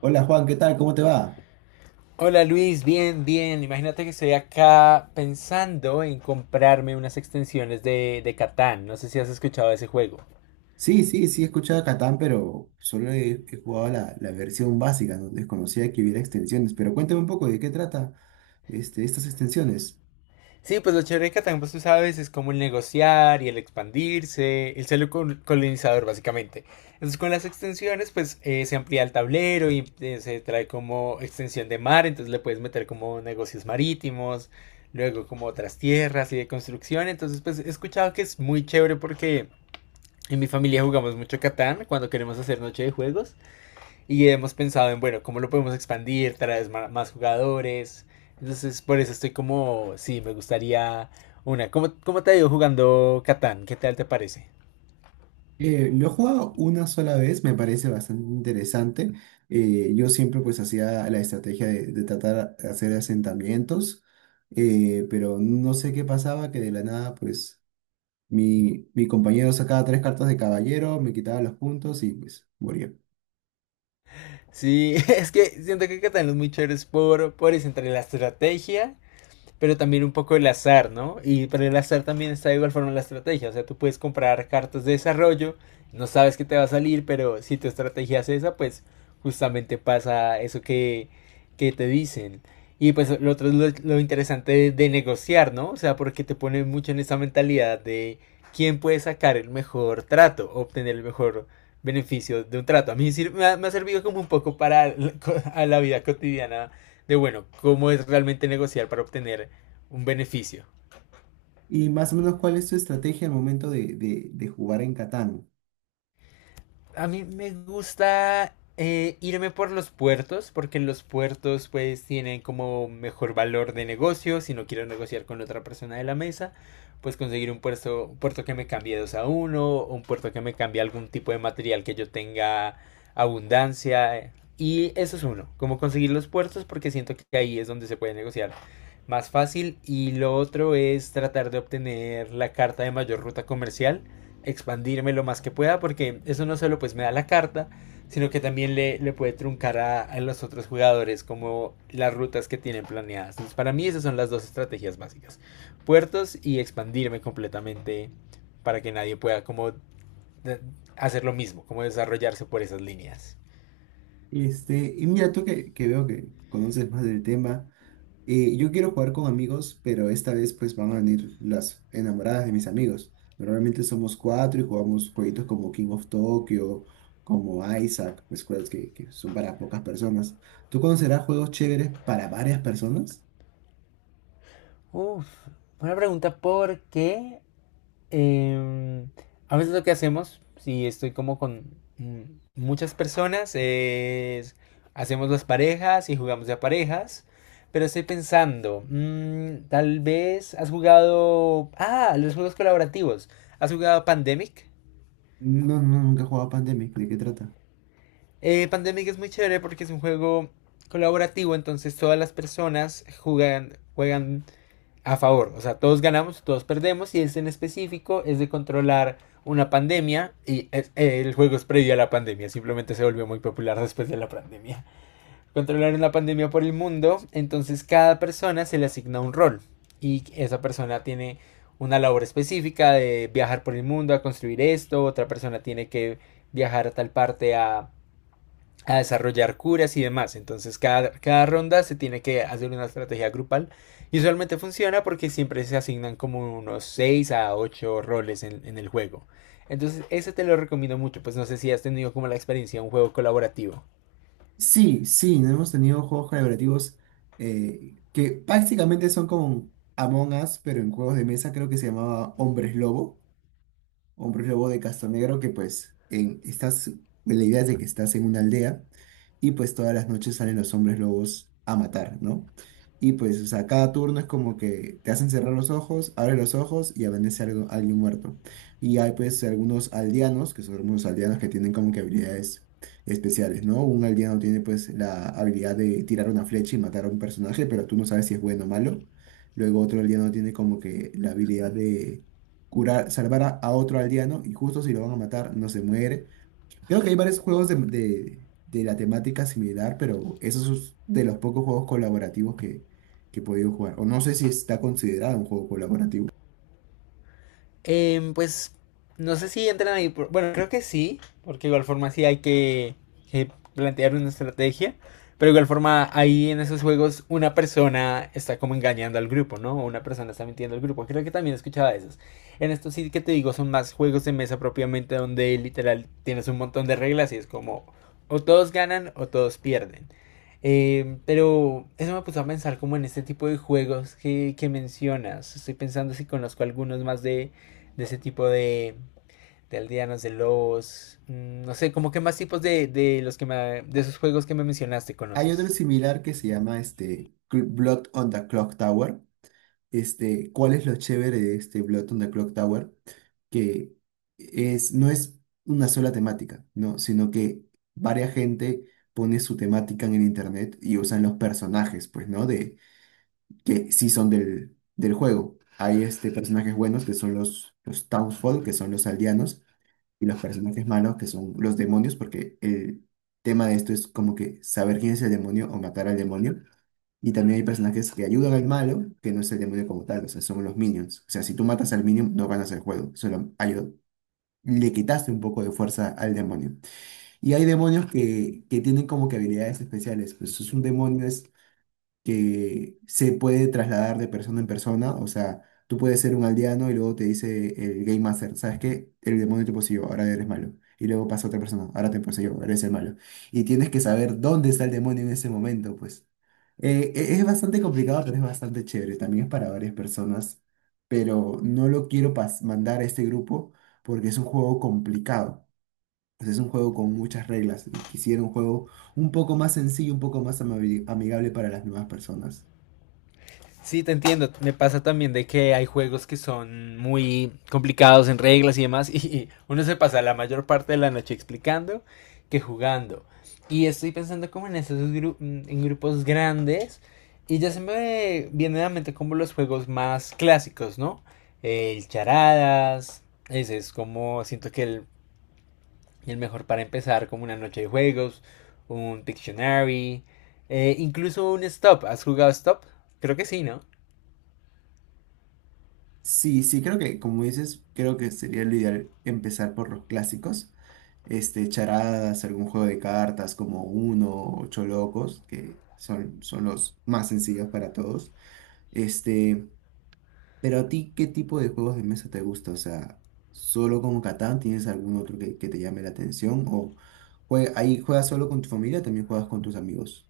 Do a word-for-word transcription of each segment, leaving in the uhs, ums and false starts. Hola Juan, ¿qué tal? ¿Cómo te va? Hola Luis, bien, bien. Imagínate que estoy acá pensando en comprarme unas extensiones de, de Catán. No sé si has escuchado de ese juego. Sí, sí, sí he escuchado a Catán, pero solo he, he jugado la, la versión básica, no desconocía que hubiera extensiones. Pero cuéntame un poco de qué trata este, estas extensiones. Sí, pues lo chévere de Catán, pues tú sabes, es como el negociar y el expandirse, el ser col- colonizador básicamente. Entonces con las extensiones, pues eh, se amplía el tablero y eh, se trae como extensión de mar, entonces le puedes meter como negocios marítimos, luego como otras tierras y de construcción. Entonces, pues he escuchado que es muy chévere porque... En mi familia jugamos mucho Catán cuando queremos hacer noche de juegos y hemos pensado en, bueno, cómo lo podemos expandir, traer ma- más jugadores. Entonces, por eso estoy como, sí, me gustaría una. ¿Cómo, cómo te ha ido jugando Catán? ¿Qué tal te parece? Eh, lo he jugado una sola vez, me parece bastante interesante. Eh, yo siempre pues hacía la estrategia de, de tratar de hacer asentamientos, eh, pero no sé qué pasaba, que de la nada pues mi, mi compañero sacaba tres cartas de caballero, me quitaba los puntos y pues moría. Sí, es que siento que Catán es muy chévere por, por eso, entre la estrategia pero también un poco el azar, ¿no? Y para el azar también está de igual forma la estrategia, o sea, tú puedes comprar cartas de desarrollo, no sabes qué te va a salir, pero si tu estrategia es esa, pues justamente pasa eso que, que te dicen. Y pues lo otro es lo, lo interesante de, de, negociar, ¿no? O sea, porque te pone mucho en esa mentalidad de quién puede sacar el mejor trato, obtener el mejor beneficio de un trato. A mí me ha, me ha servido como un poco para la, a la vida cotidiana de, bueno, cómo es realmente negociar para obtener un beneficio. Y más o menos, ¿cuál es tu estrategia al momento de, de- de jugar en Catán? A mí me gusta eh, irme por los puertos, porque en los puertos pues tienen como mejor valor de negocio. Si no quiero negociar con otra persona de la mesa, pues conseguir un puerto, un puerto que me cambie dos a uno, o un puerto que me cambie algún tipo de material que yo tenga abundancia. eh, Y eso es uno, como conseguir los puertos, porque siento que ahí es donde se puede negociar más fácil. Y lo otro es tratar de obtener la carta de mayor ruta comercial, expandirme lo más que pueda porque eso no solo pues me da la carta, sino que también le, le puede truncar a, a, los otros jugadores como las rutas que tienen planeadas. Entonces, para mí esas son las dos estrategias básicas. Puertos y expandirme completamente para que nadie pueda como hacer lo mismo, como desarrollarse por esas líneas. Este, y mira, tú que, que veo que conoces más del tema, eh, yo quiero jugar con amigos, pero esta vez pues van a venir las enamoradas de mis amigos. Normalmente somos cuatro y jugamos jueguitos como King of Tokyo, como Isaac, pues juegos que, que son para pocas personas. ¿Tú conocerás juegos chéveres para varias personas? Uf, una pregunta, ¿por qué Em, a veces lo que hacemos, si estoy como con mm, muchas personas, es hacemos las parejas y jugamos de a parejas? Pero estoy pensando, mm, tal vez has jugado... Ah, los juegos colaborativos. ¿Has jugado Pandemic? No, no, nunca he jugado Pandemic, ¿de qué trata? Eh, Pandemic es muy chévere porque es un juego colaborativo, entonces todas las personas juegan, juegan a favor. O sea, todos ganamos, todos perdemos. Y este en específico es de controlar una pandemia. Y es- eh, el juego es previo a la pandemia. Simplemente se volvió muy popular después de la pandemia. Controlar una pandemia por el mundo. Entonces cada persona se le asigna un rol. Y esa persona tiene una labor específica de viajar por el mundo a construir esto. Otra persona tiene que viajar a tal parte a a desarrollar curas y demás. Entonces cada, cada ronda se tiene que hacer una estrategia grupal y usualmente funciona porque siempre se asignan como unos seis a ocho roles en, en el juego. Entonces ese te lo recomiendo mucho, pues no sé si has tenido como la experiencia de un juego colaborativo. Sí, sí, no hemos tenido juegos colaborativos eh, que prácticamente son como Among Us, pero en juegos de mesa creo que se llamaba Hombres Lobo, un prólogo de Castanegro que pues en, estás, la idea es de que estás en una aldea y pues todas las noches salen los hombres lobos a matar, ¿no? Y pues, o sea, cada turno es como que te hacen cerrar los ojos, abre los ojos y amanece algo, alguien muerto. Y hay pues algunos aldeanos, que son algunos aldeanos que tienen como que habilidades especiales, ¿no? Un aldeano tiene pues la habilidad de tirar una flecha y matar a un personaje, pero tú no sabes si es bueno o malo. Luego otro aldeano tiene como que la habilidad de curar, salvar a, a otro aldeano y justo si lo van a matar no se muere. Creo que hay varios juegos de, de- de la temática similar, pero esos es de los pocos juegos colaborativos que, que he podido jugar. O no sé si está considerado un juego colaborativo. Em, pues no sé si entran ahí. por- Bueno, creo que sí, porque de igual forma sí hay que, que plantear una estrategia. Pero de igual forma, ahí en esos juegos, una persona está como engañando al grupo, ¿no? O una persona está mintiendo al grupo. Creo que también escuchaba esos. En estos sí que te digo, son más juegos de mesa propiamente, donde literal tienes un montón de reglas y es como o todos ganan o todos pierden. Eh, pero eso me puso a pensar como en este tipo de juegos que, que mencionas. Estoy pensando si conozco algunos más de, de ese tipo de, de aldeanos, de lobos, mm, no sé, como que más tipos de, de los que me- de esos juegos que me mencionaste Hay otro conoces. similar que se llama este, Cl- Blood on the Clock Tower, este, cuál es lo chévere de este Blood on the Clock Tower, que es, no es una sola temática, ¿no? Sino que varia gente pone su temática en el internet y usan los personajes, pues, ¿no? De, que sí son del, del juego. Hay este, personajes buenos que son los, los Townsfolk, que son los aldeanos, y los personajes malos que son los demonios, porque el tema de esto es como que saber quién es el demonio o matar al demonio. Y también hay personajes que ayudan al malo, que no es el demonio como tal, o sea, son los minions. O sea, si tú matas al minion, no ganas el juego, solo ayuda. Le quitaste un poco de fuerza al demonio. Y hay demonios que, que tienen como que habilidades especiales. Pues es un demonio, que se puede trasladar de persona en persona. O sea, tú puedes ser un aldeano y luego te dice el Game Master, ¿sabes qué? El demonio te poseyó, ahora eres malo. Y luego pasa otra persona, ahora te poseyó, eres el malo. Y tienes que saber dónde está el demonio en ese momento, pues. Eh, e- es bastante complicado, pero es bastante chévere. También es para varias personas. Pero no lo quiero pas- mandar a este grupo porque es un juego complicado. Pues es un juego con muchas reglas y quisiera un juego un poco más sencillo, un poco más amabi- amigable para las nuevas personas. Sí, te entiendo. Me pasa también de que hay juegos que son muy complicados en reglas y demás, y y uno se pasa la mayor parte de la noche explicando que jugando. Y estoy pensando como en esos gru- en grupos grandes. Y ya se me viene a la mente como los juegos más clásicos, ¿no? El charadas, ese es como siento que el el mejor para empezar como una noche de juegos, un Pictionary, eh, incluso un Stop. ¿Has jugado Stop? Creo que sí, ¿no? Sí, sí, creo que, como dices, creo que sería lo ideal empezar por los clásicos. Este, charadas, algún juego de cartas como Uno, o Ocho Locos, que son, son los más sencillos para todos. Este, pero a ti, ¿qué tipo de juegos de mesa te gusta? O sea, ¿solo como Catán tienes algún otro que, que te llame la atención? ¿O jue- ahí juegas solo con tu familia o también juegas con tus amigos?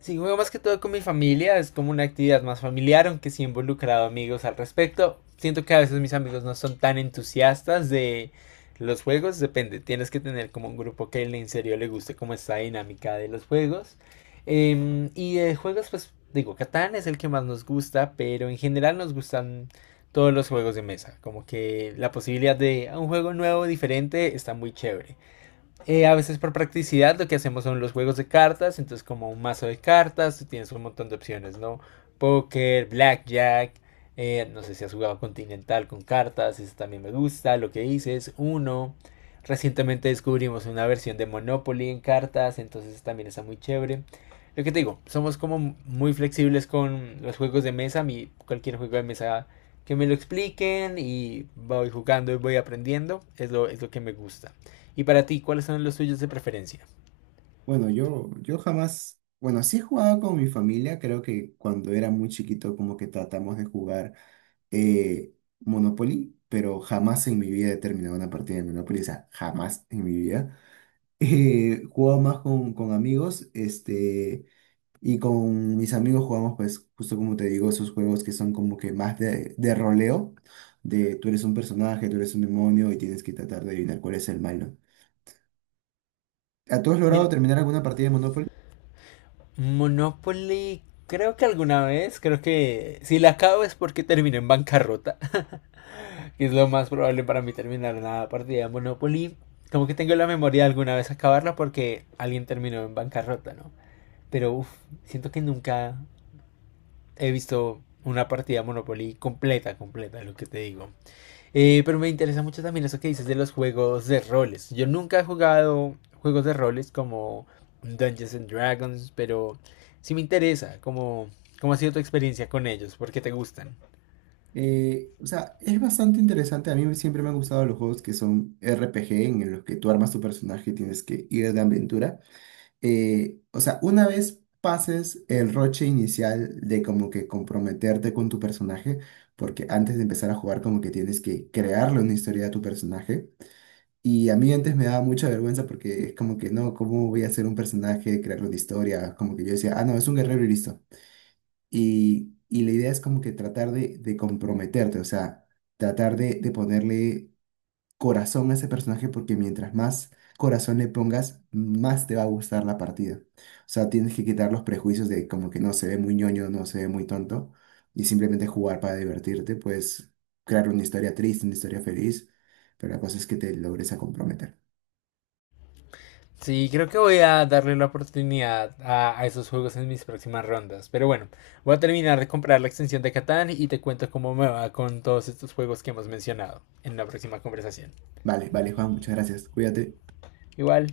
Sí, juego más que todo con mi familia, es como una actividad más familiar, aunque sí he involucrado amigos al respecto. Siento que a veces mis amigos no son tan entusiastas de los juegos, depende, tienes que tener como un grupo que en serio le guste como esta dinámica de los juegos. Em, y de juegos, pues digo, Catán es el que más nos gusta, pero en general nos gustan todos los juegos de mesa, como que la posibilidad de un juego nuevo, diferente, está muy chévere. Eh, a veces por practicidad lo que hacemos son los juegos de cartas, entonces como un mazo de cartas, tú tienes un montón de opciones, ¿no? Póker, blackjack, eh, no sé si has jugado continental con cartas, eso también me gusta, lo que hice es uno. Recientemente descubrimos una versión de Monopoly en cartas, entonces también está muy chévere. Lo que te digo, somos como muy flexibles con los juegos de mesa, mi, cualquier juego de mesa que me lo expliquen y voy jugando y voy aprendiendo, es lo, es lo que me gusta. Y para ti, ¿cuáles son los tuyos de preferencia? Bueno, yo, yo jamás, bueno, sí he jugado con mi familia, creo que cuando era muy chiquito como que tratamos de jugar eh, Monopoly, pero jamás en mi vida he terminado una partida de Monopoly, o sea, jamás en mi vida. Eh, jugaba más con, con amigos, este, y con mis amigos jugamos pues justo como te digo, esos juegos que son como que más de, de roleo, de tú eres un personaje, tú eres un demonio y tienes que tratar de adivinar cuál es el malo. ¿A ¿Tú has logrado Mira, terminar alguna partida de Monopoly? Monopoly, creo que alguna vez, creo que si la acabo es porque terminé en bancarrota, que es lo más probable para mí terminar una partida de Monopoly. Como que tengo la memoria de alguna vez acabarla porque alguien terminó en bancarrota, ¿no? Pero uf, siento que nunca he visto una partida de Monopoly completa, completa, lo que te digo. Eh, pero me interesa mucho también eso que dices de los juegos de roles. Yo nunca he jugado juegos de roles como Dungeons and Dragons, pero sí me interesa cómo, cómo ha sido tu experiencia con ellos, por qué te gustan. Eh, o sea, es bastante interesante. A mí siempre me han gustado los juegos que son R P G, en los que tú armas tu personaje y tienes que ir de aventura. Eh, o sea, una vez pases el roche inicial de como que comprometerte con tu personaje, porque antes de empezar a jugar como que tienes que crearle una historia a tu personaje. Y a mí antes me daba mucha vergüenza porque es como que no, ¿cómo voy a hacer un personaje, crearle una historia? Como que yo decía, ah, no, es un guerrero y listo. Y, y la idea es como que tratar de, de comprometerte, o sea, tratar de, de ponerle corazón a ese personaje porque mientras más corazón le pongas, más te va a gustar la partida. O sea, tienes que quitar los prejuicios de como que no se ve muy ñoño, no se ve muy tonto y simplemente jugar para divertirte, pues crear una historia triste, una historia feliz, pero la cosa es que te logres a comprometer. Sí, creo que voy a darle la oportunidad a, a esos juegos en mis próximas rondas. Pero bueno, voy a terminar de comprar la extensión de Catán y te cuento cómo me va con todos estos juegos que hemos mencionado en la próxima conversación. Vale, vale, Juan, muchas gracias. Cuídate. Igual,